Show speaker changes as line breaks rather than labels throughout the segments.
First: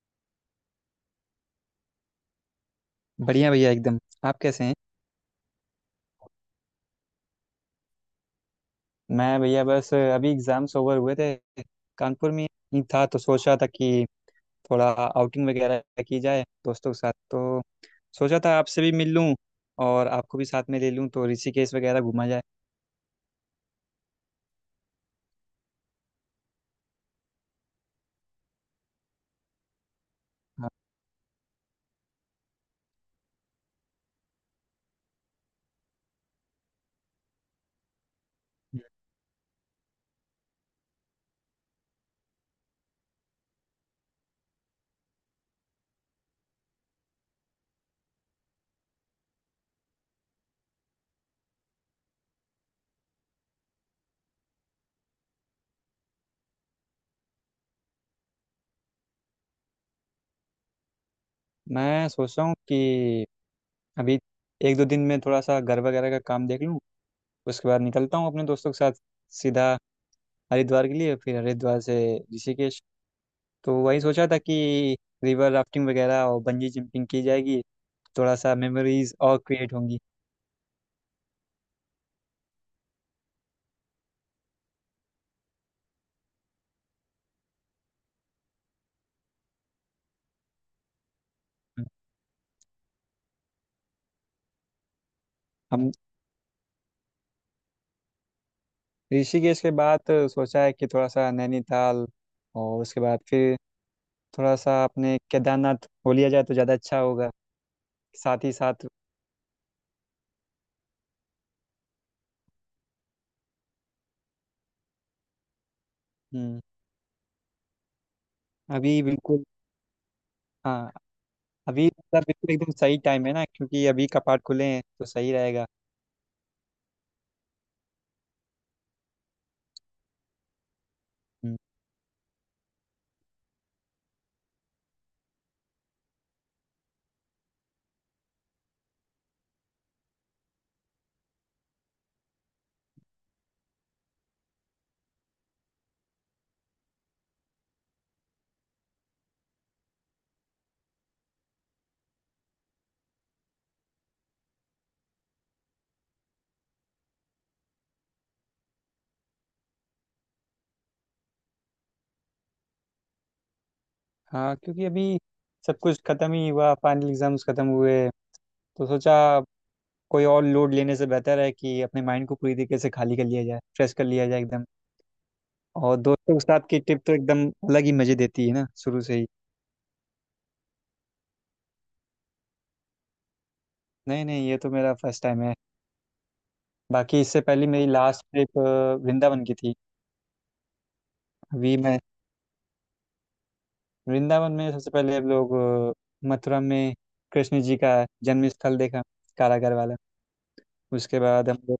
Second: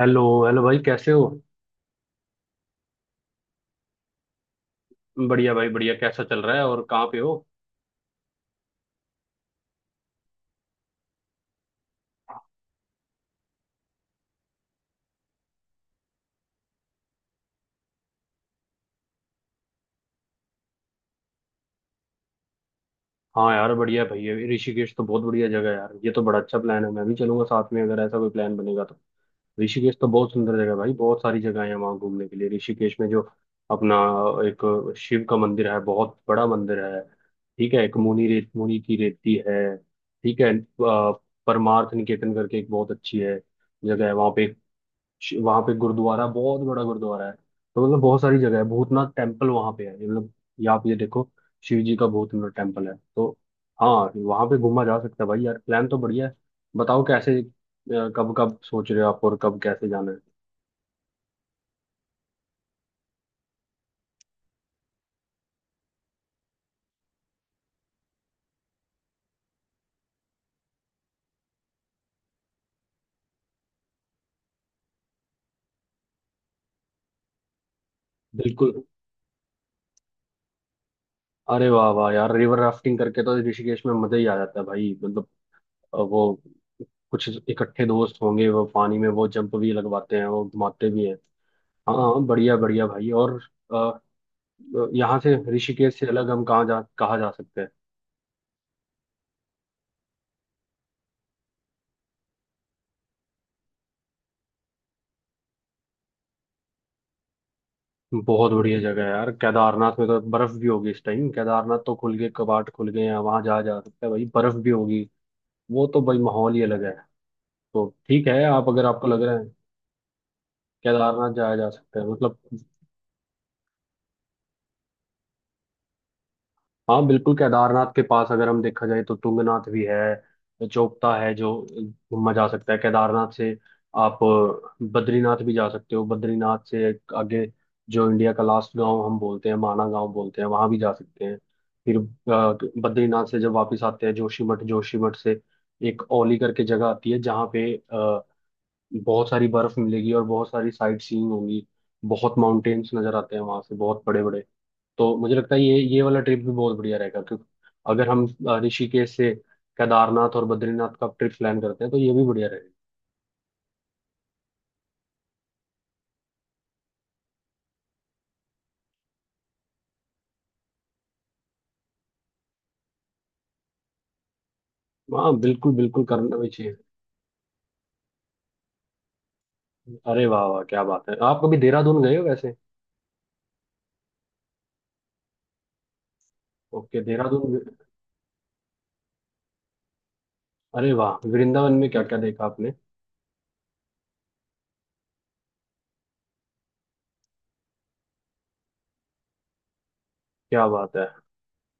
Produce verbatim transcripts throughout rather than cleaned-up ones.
Hello hello भाई, कैसे हो।
बढ़िया भैया एकदम। आप कैसे हैं।
बढ़िया भाई बढ़िया। कैसा चल रहा है, और कहाँ पे हो।
मैं भैया बस अभी एग्जाम्स ओवर हुए थे। कानपुर में ही था तो सोच रहा था कि थोड़ा आउटिंग वगैरह की जाए दोस्तों के साथ। तो सोचा था आपसे भी मिल लूं और आपको भी साथ में ले लूं, तो ऋषिकेश वगैरह घूमा जाए।
हाँ यार बढ़िया भाई, ये ऋषिकेश तो बहुत बढ़िया जगह है यार। ये तो बड़ा अच्छा प्लान है, मैं भी चलूंगा साथ में अगर ऐसा कोई प्लान बनेगा तो। ऋषिकेश तो बहुत सुंदर
हाँ,
जगह है भाई, बहुत सारी जगह है वहाँ घूमने के लिए। ऋषिकेश में जो अपना एक शिव का मंदिर है, बहुत बड़ा मंदिर है। ठीक है, एक मुनि रेत मुनि की रेती है, ठीक है। अ, परमार्थ निकेतन करके एक बहुत अच्छी है जगह है वहाँ पे। श- वहाँ पे गुरुद्वारा, बहुत बड़ा गुरुद्वारा है। तो मतलब बहुत सारी जगह है, भूतनाथ टेम्पल वहाँ पे है, ये मतलब ये आप ये देखो, शिव जी का भूतनाथ टेम्पल है तो। हाँ, वहाँ पे घूमा जा सकता है भाई। यार प्लान तो बढ़िया है, बताओ कैसे, अ, कब कब सोच रहे हो आप, और कब कैसे जाना है।
मैं सोच रहा हूँ कि अभी एक दो दिन में थोड़ा सा घर वगैरह का काम देख लूँ। उसके बाद निकलता हूँ अपने दोस्तों के साथ सीधा हरिद्वार के लिए, फिर हरिद्वार से ऋषिकेश। तो वही सोचा था कि रिवर राफ्टिंग वगैरह और बंजी जंपिंग की जाएगी, थोड़ा सा
बिल्कुल।
मेमोरीज और क्रिएट होंगी।
अरे वाह वाह यार, रिवर राफ्टिंग करके तो ऋषिकेश में मजा ही आ जाता है भाई। मतलब अ, वो कुछ इकट्ठे दोस्त होंगे, वो पानी में वो जंप भी लगवाते हैं, वो घुमाते भी हैं। हाँ हाँ, बढ़िया बढ़िया भाई। और अ, यहाँ से
हम
ऋषिकेश से अलग हम कहाँ जा कहाँ जा सकते हैं।
ऋषिकेश के बाद सोचा है कि थोड़ा सा नैनीताल और उसके बाद फिर थोड़ा सा अपने केदारनाथ हो लिया जाए तो ज़्यादा अच्छा होगा साथ
बहुत
ही
बढ़िया
साथ।
जगह है यार, केदारनाथ में तो बर्फ भी होगी इस टाइम। केदारनाथ तो खुल गए, कपाट खुल गए हैं, वहां जाया जा सकता है भाई, बर्फ भी होगी। वो तो भाई माहौल
हम्म,
ही अलग है। तो ठीक है, आप अगर
अभी
आपको लग रहा
बिल्कुल।
है
हाँ,
केदारनाथ जाया जा
अभी
सकता है
मतलब
मतलब।
बिल्कुल एकदम सही टाइम है ना, क्योंकि अभी कपाट खुले हैं तो सही रहेगा।
हाँ बिल्कुल, केदारनाथ के पास अगर हम देखा जाए तो तुंगनाथ भी है, जोगता है जो
हम्म।
घूमा जा सकता है केदारनाथ से। आप बद्रीनाथ भी जा सकते हो। बद्रीनाथ से एक आगे जो इंडिया का लास्ट गांव हम बोलते हैं, माना गांव बोलते हैं, वहां भी जा सकते हैं। फिर अ, बद्रीनाथ से जब वापस आते हैं जोशीमठ, जोशीमठ से एक औली करके जगह आती है जहाँ पे अ, बहुत सारी बर्फ मिलेगी, और बहुत सारी साइट सीइंग होगी। बहुत माउंटेन्स नजर आते हैं वहां से, बहुत बड़े बड़े। तो मुझे लगता है ये ये वाला ट्रिप भी बहुत बढ़िया रहेगा, क्योंकि अगर हम अ, ऋषिकेश से केदारनाथ और बद्रीनाथ का ट्रिप प्लान करते हैं तो ये भी बढ़िया रहेगा।
हाँ, क्योंकि अभी सब कुछ खत्म ही हुआ, फाइनल एग्जाम्स खत्म हुए, तो सोचा कोई और लोड लेने से बेहतर है कि अपने माइंड को पूरी तरीके से खाली कर लिया जाए, फ्रेश कर लिया जाए एकदम।
हाँ बिल्कुल
और
बिल्कुल,
दोस्तों
करना
के
भी
साथ
चाहिए।
की ट्रिप तो एकदम अलग ही मजे देती है ना शुरू से ही।
अरे वाह वाह, क्या बात है। आप कभी देहरादून गए हो वैसे।
नहीं नहीं, ये तो मेरा फर्स्ट टाइम है।
ओके,
बाकी इससे
देहरादून।
पहले मेरी लास्ट ट्रिप वृंदावन की थी।
अरे वाह, वृंदावन
अभी
में
मैं
क्या क्या देखा आपने।
वृंदावन में सबसे पहले हम लोग अ, मथुरा में कृष्ण जी का जन्म स्थल देखा, कारागर वाला।
क्या बात है।
उसके बाद हम लोग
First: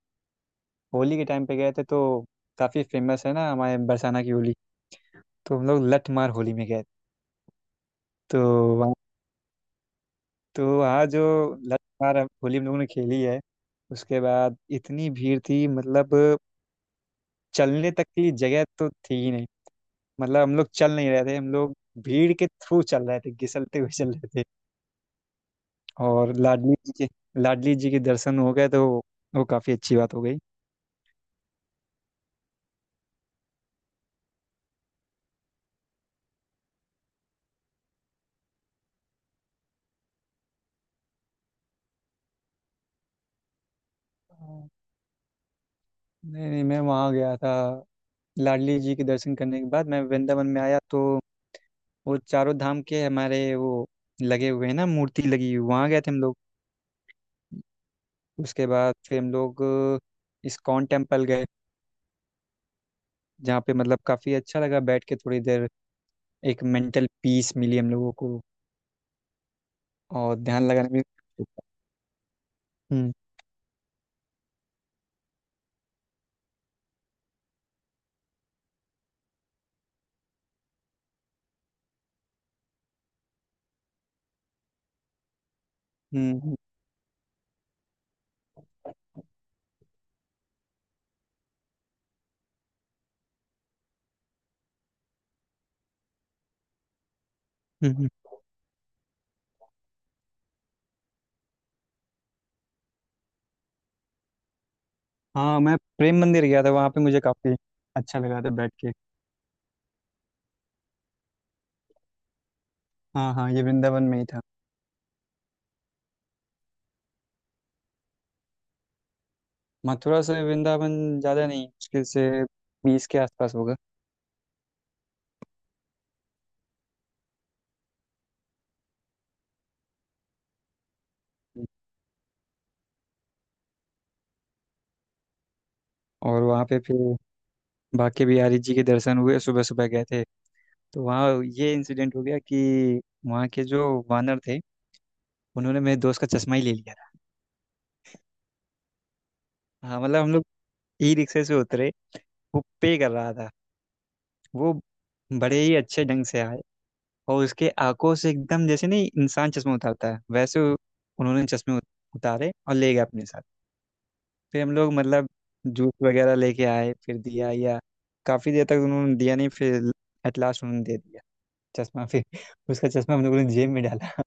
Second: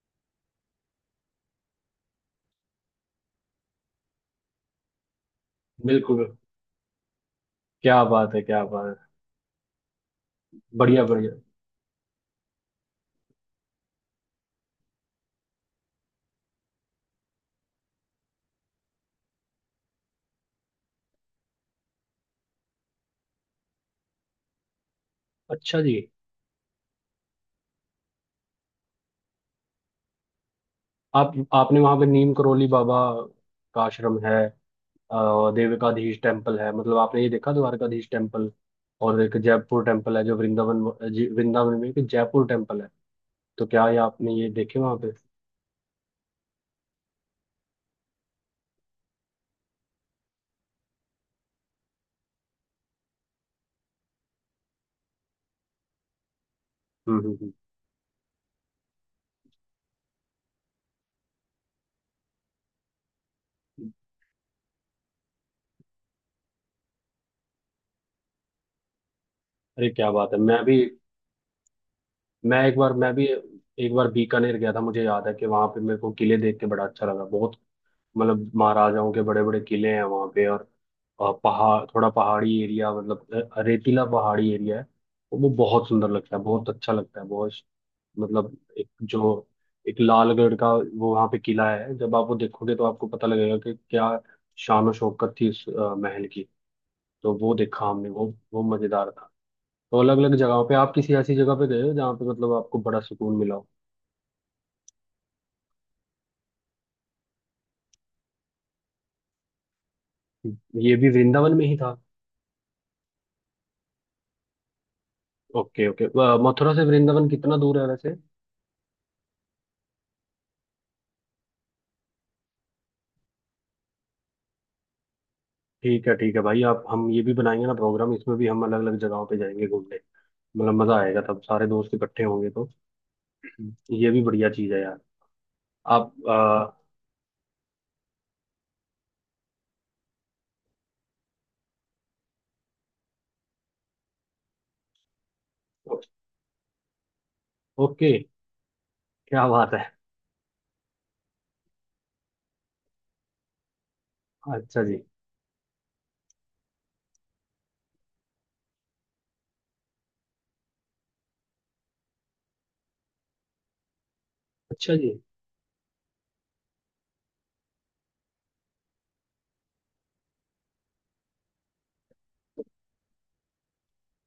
होली के टाइम पे गए थे। तो काफ़ी फेमस है ना हमारे बरसाना की होली, तो हम लोग लठ
बिल्कुल।
मार होली में गए।
क्या बात
तो
है, क्या बात है।
तो
बढ़िया
वहाँ जो
बढ़िया।
लगातार हम- होली हम लोगों ने खेली है। उसके बाद इतनी भीड़ थी मतलब, चलने तक की जगह तो थी ही नहीं। मतलब हम लोग चल नहीं रहे थे, हम लोग भीड़ के थ्रू चल रहे थे, घिसलते हुए चल रहे थे।
अच्छा जी।
और लाडली जी के लाडली जी के दर्शन हो गए तो वो काफ़ी अच्छी बात हो गई।
आप आपने वहां पे नीम करोली बाबा का आश्रम है, अ, देविकाधीश टेम्पल है, मतलब आपने ये देखा, द्वारकाधीश टेम्पल। और एक जयपुर टेम्पल है जो वृंदावन, जी- वृंदावन में एक जयपुर टेम्पल है, तो क्या ये आपने ये
हाँ।
देखे वहां पे।
नहीं नहीं, मैं वहाँ गया था। लाडली जी के दर्शन करने के बाद मैं वृंदावन में आया, तो वो चारों धाम के हमारे वो लगे हुए हैं ना, मूर्ति लगी हुई, वहाँ गए थे हम लोग।
हम्म हम्म।
उसके बाद फिर हम लोग अ, इस्कॉन टेम्पल गए, जहाँ पे
हम्म।
मतलब काफ़ी अच्छा लगा बैठ के थोड़ी देर। एक मेंटल पीस मिली हम लोगों को
अरे क्या बात
और
है, मैं
ध्यान
भी।
लगाने में।
मैं एक बार मैं
हम्म
भी एक बार बीकानेर गया था, मुझे याद है कि वहां पे मेरे को किले देख के बड़ा अच्छा लगा बहुत। मतलब महाराजाओं के बड़े बड़े किले हैं वहाँ पे, और अ, पहाड़, थोड़ा पहाड़ी एरिया, मतलब अ, रेतीला पहाड़ी एरिया है, वो बहुत सुंदर लगता
हम्म।
है,
हम्म।
बहुत अच्छा लगता है बहुत। मतलब एक जो एक लालगढ़ का वो वहाँ पे किला है, जब आप वो देखोगे तो आपको पता लगेगा कि क्या शान और शौकत थी उस अ, महल की। तो वो देखा
हम्म।
हमने,
हम्म।
वो वो मजेदार था। तो अलग अलग जगहों पे आप किसी ऐसी जगह पे गए हो जहाँ पे मतलब आपको बड़ा सुकून मिला हो।
हाँ, मैं प्रेम मंदिर गया था, वहाँ पे मुझे काफ़ी अच्छा लगा था बैठ के।
ये भी वृंदावन में ही था।
हाँ हाँ, ये वृंदावन में ही था।
Okay okay. मथुरा से वृंदावन कितना दूर है वैसे।
मथुरा से वृंदावन ज़्यादा नहीं, मुश्किल से बीस के आसपास होगा।
ठीक है ठीक है भाई, आप हम ये भी बनाएंगे ना प्रोग्राम, इसमें भी हम अलग अलग जगहों पे जाएंगे घूमने। मतलब मजा आएगा, तब सारे दोस्त इकट्ठे होंगे तो ये भी बढ़िया चीज है यार। आप
और
आ,
वहाँ पे फिर बाके बिहारी जी के दर्शन हुए, सुबह सुबह गए थे। तो वहाँ ये इंसिडेंट हो गया कि वहाँ के जो वानर थे, उन्होंने मेरे
ओ-
दोस्त का चश्मा ही ले लिया था।
ओके। क्या बात है।
हाँ मतलब हम लोग ई रिक्शे से उतरे, वो पे कर रहा था। वो
अच्छा जी।
बड़े ही अच्छे ढंग से आए और उसके आंखों से एकदम जैसे नहीं इंसान चश्मा उतारता है वैसे उ- उन्होंने चश्मे उत- उतारे और ले गए अपने साथ। फिर हम लोग
अच्छा जी।
मतलब जूस वगैरह लेके आए, फिर दिया या काफ़ी देर तक उन्होंने दिया नहीं, फिर एट लास्ट उन्होंने दे दिया चश्मा। फिर उसका चश्मा हम लोगों ने जेब में डाला।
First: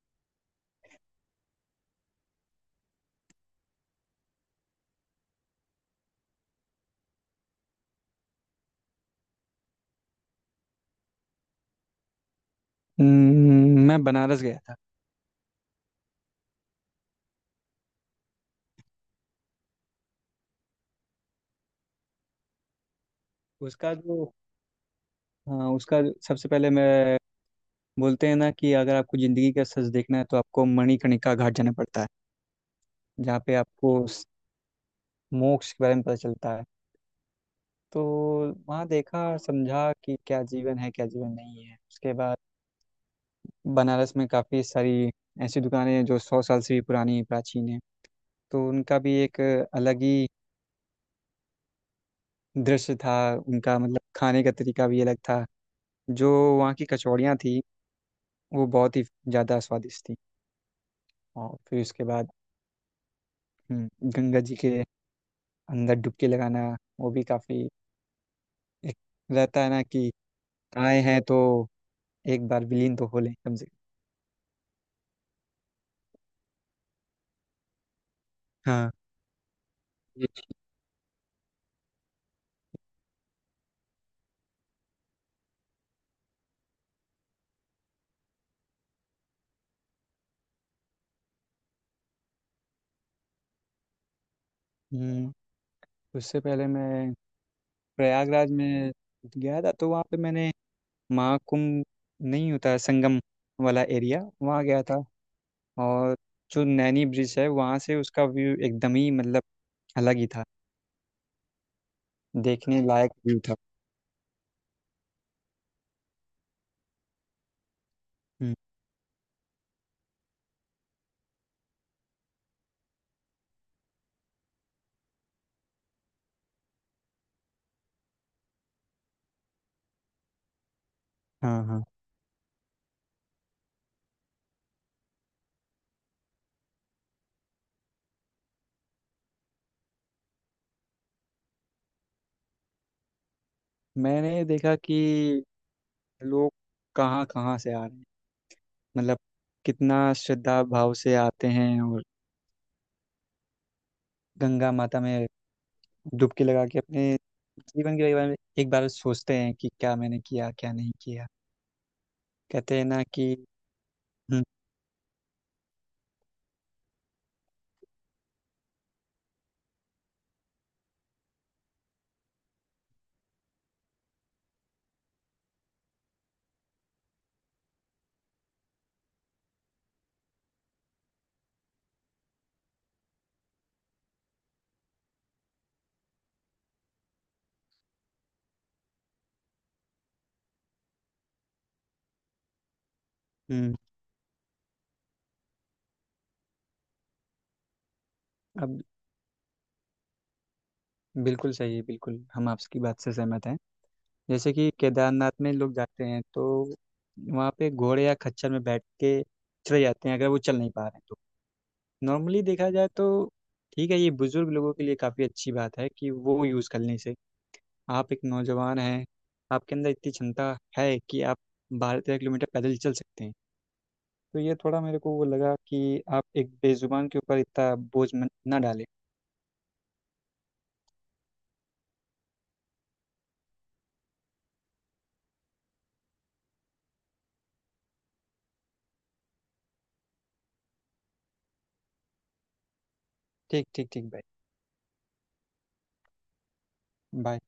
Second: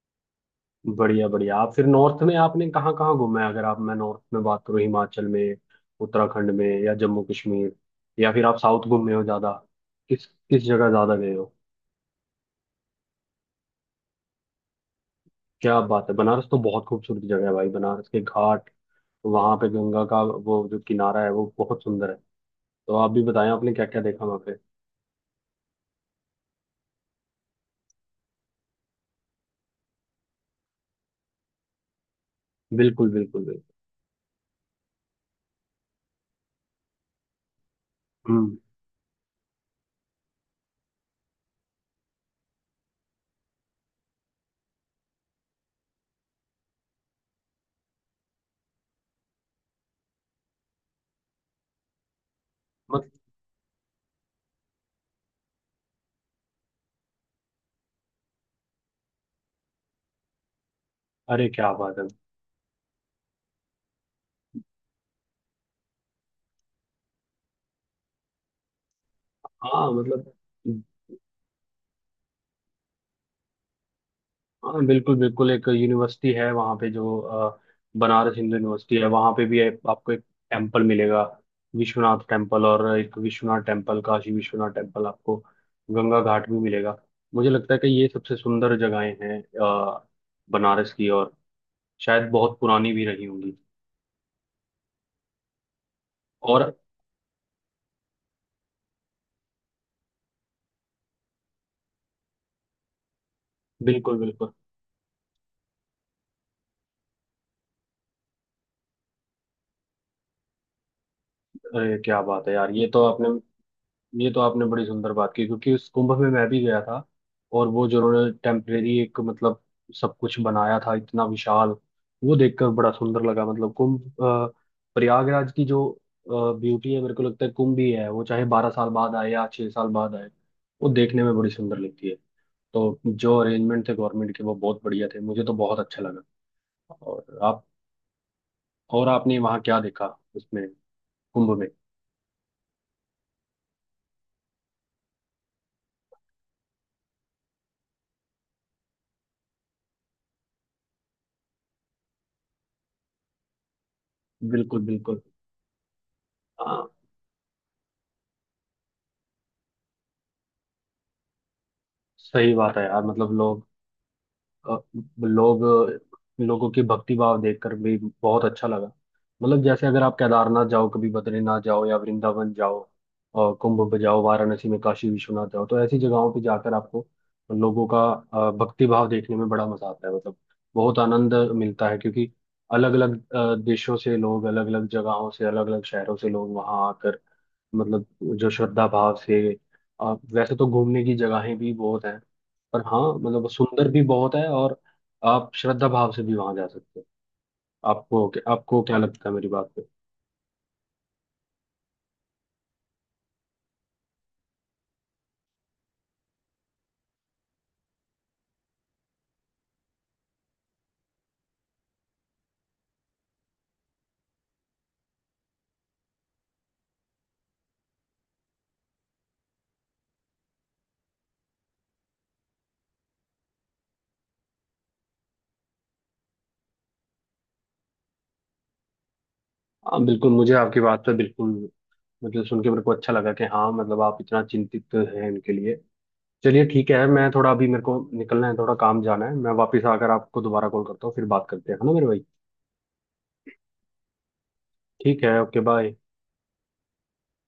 बढ़िया बढ़िया। आप फिर नॉर्थ में आपने कहाँ कहाँ घूमा है, अगर आप, मैं नॉर्थ में बात करूँ, हिमाचल में, उत्तराखंड में या जम्मू कश्मीर, या फिर आप साउथ घूमे हो ज्यादा। किस किस जगह ज्यादा गए हो।
हम्म, मैं बनारस गया था।
क्या बात है, बनारस तो बहुत खूबसूरत जगह है भाई, बनारस के घाट, वहां पे गंगा का वो जो किनारा है वो बहुत सुंदर है। तो आप भी बताएं आपने क्या
उसका
क्या देखा
जो
वहां पे।
हाँ, उसका जो- सबसे पहले मैं, बोलते हैं ना कि अगर आपको जिंदगी का सच देखना है तो आपको मणिकर्णिका घाट जाना पड़ता है,
बिल्कुल
जहाँ
बिल्कुल
पे
बिल्कुल।
आपको स- मोक्ष के बारे में पता चलता है। तो
हम्म।
वहाँ देखा और समझा कि क्या जीवन है क्या जीवन नहीं है। उसके बाद बनारस में काफ़ी सारी ऐसी दुकानें हैं जो सौ साल से भी पुरानी प्राचीन है, तो उनका भी एक अलग ही दृश्य
मत
था। उनका मतलब खाने का तरीका भी अलग था। जो वहाँ की कचौड़ियाँ थी वो बहुत ही ज़्यादा स्वादिष्ट थी।
अरे
और
क्या
फिर
बात
उसके
है।
बाद हम्म, गंगा जी के अंदर डुबकी लगाना, वो भी काफी एक, रहता है ना
हाँ
कि
मतलब।
आए हैं तो एक बार विलीन तो हो लें कम से
हाँ बिल्कुल बिल्कुल, एक यूनिवर्सिटी है वहाँ पे जो, अ, बनारस हिंदू
कम। हाँ।
यूनिवर्सिटी है, वहाँ पे भी है, आपको एक टेम्पल मिलेगा, विश्वनाथ टेम्पल। और एक विश्वनाथ टेम्पल, काशी विश्वनाथ टेम्पल आपको, गंगा घाट भी मिलेगा। मुझे लगता है कि ये सबसे सुंदर जगहें हैं अ, बनारस की, और शायद बहुत पुरानी भी रही होंगी।
हम्म, उससे पहले
और
मैं प्रयागराज में गया था, तो वहाँ पे मैंने महाकुंभ, नहीं होता है संगम वाला
बिल्कुल
एरिया,
बिल्कुल।
वहाँ गया था। और जो नैनी ब्रिज है, वहाँ से उसका व्यू एकदम ही मतलब अलग ही था,
अरे क्या बात है यार,
देखने
ये तो
लायक
आपने
व्यू था।
ये तो आपने बड़ी सुंदर बात की, क्योंकि उस कुंभ में मैं भी गया था। और वो जो उन्होंने
हम्म।
टेम्परेरी एक मतलब सब कुछ बनाया था इतना विशाल, वो देखकर बड़ा सुंदर लगा। मतलब कुंभ, अ, प्रयागराज की जो ब्यूटी है, मेरे को लगता है कुंभ ही है, वो चाहे बारह साल बाद आए या छह साल बाद आए, वो देखने में बड़ी
हाँ
सुंदर
हाँ,
लगती है। तो जो अरेंजमेंट थे गवर्नमेंट के वो बहुत बढ़िया थे, मुझे तो बहुत अच्छा लगा। और आप, और आपने वहाँ क्या देखा, उसमें कुंभ में।
मैंने देखा कि लोग कहाँ कहाँ से आ रहे हैं। मतलब कितना श्रद्धा भाव से आते हैं और गंगा
बिल्कुल
माता
बिल्कुल।
में डुबकी लगा के
हाँ
अपने जीवन के बारे में एक बार सोचते हैं कि क्या मैंने किया क्या नहीं किया।
सही बात
कहते
है
हैं ना
यार, मतलब
कि,
लोग
हम्म
अ, लोग लोगों की भक्ति भाव देखकर भी बहुत अच्छा लगा। मतलब जैसे अगर आप केदारनाथ जाओ कभी, बद्रीनाथ जाओ या वृंदावन जाओ, और कुंभ पे जाओ, वाराणसी में काशी विश्वनाथ जाओ, तो ऐसी जगहों पे जाकर आपको लोगों का अ, भक्ति भाव देखने में बड़ा मजा आता है। मतलब बहुत आनंद मिलता है, क्योंकि अलग अलग देशों से लोग, अलग अलग जगहों से, अलग अलग शहरों से लोग वहाँ आकर, मतलब जो श्रद्धा भाव से, अ, वैसे तो घूमने की जगहें भी बहुत हैं, पर हाँ मतलब
हम्म।
सुंदर भी बहुत है, और आप श्रद्धा भाव से भी वहां जा सकते हो। आपको
अब
आपको क्या लगता है मेरी बात पे।
बिल्कुल सही है, बिल्कुल हम आपकी बात से सहमत हैं। जैसे कि केदारनाथ में लोग जाते हैं तो वहाँ पे घोड़े या खच्चर में बैठ के चले जाते हैं अगर वो चल नहीं पा रहे हैं तो। नॉर्मली देखा जाए तो ठीक है, ये बुजुर्ग लोगों के लिए काफ़ी अच्छी बात है कि वो यूज़ करने से। आप एक नौजवान हैं, आपके अंदर इतनी क्षमता है कि आप बारह तेरह किलोमीटर पैदल चल सकते हैं, तो ये थोड़ा मेरे को वो लगा कि आप एक बेजुबान के ऊपर इतना बोझ मत- ना डालें।
हाँ बिल्कुल, मुझे आपकी बात पे बिल्कुल मतलब सुन के मेरे को अच्छा लगा कि हाँ मतलब आप इतना चिंतित हैं इनके लिए। चलिए ठीक है, मैं थोड़ा अभी, मेरे को निकलना है, थोड़ा काम जाना है, मैं वापस आकर आपको दोबारा कॉल करता हूँ, फिर बात करते हैं, है ना मेरे भाई।
ठीक ठीक ठीक भाई।
ठीक है, ओके बाय।
बाय।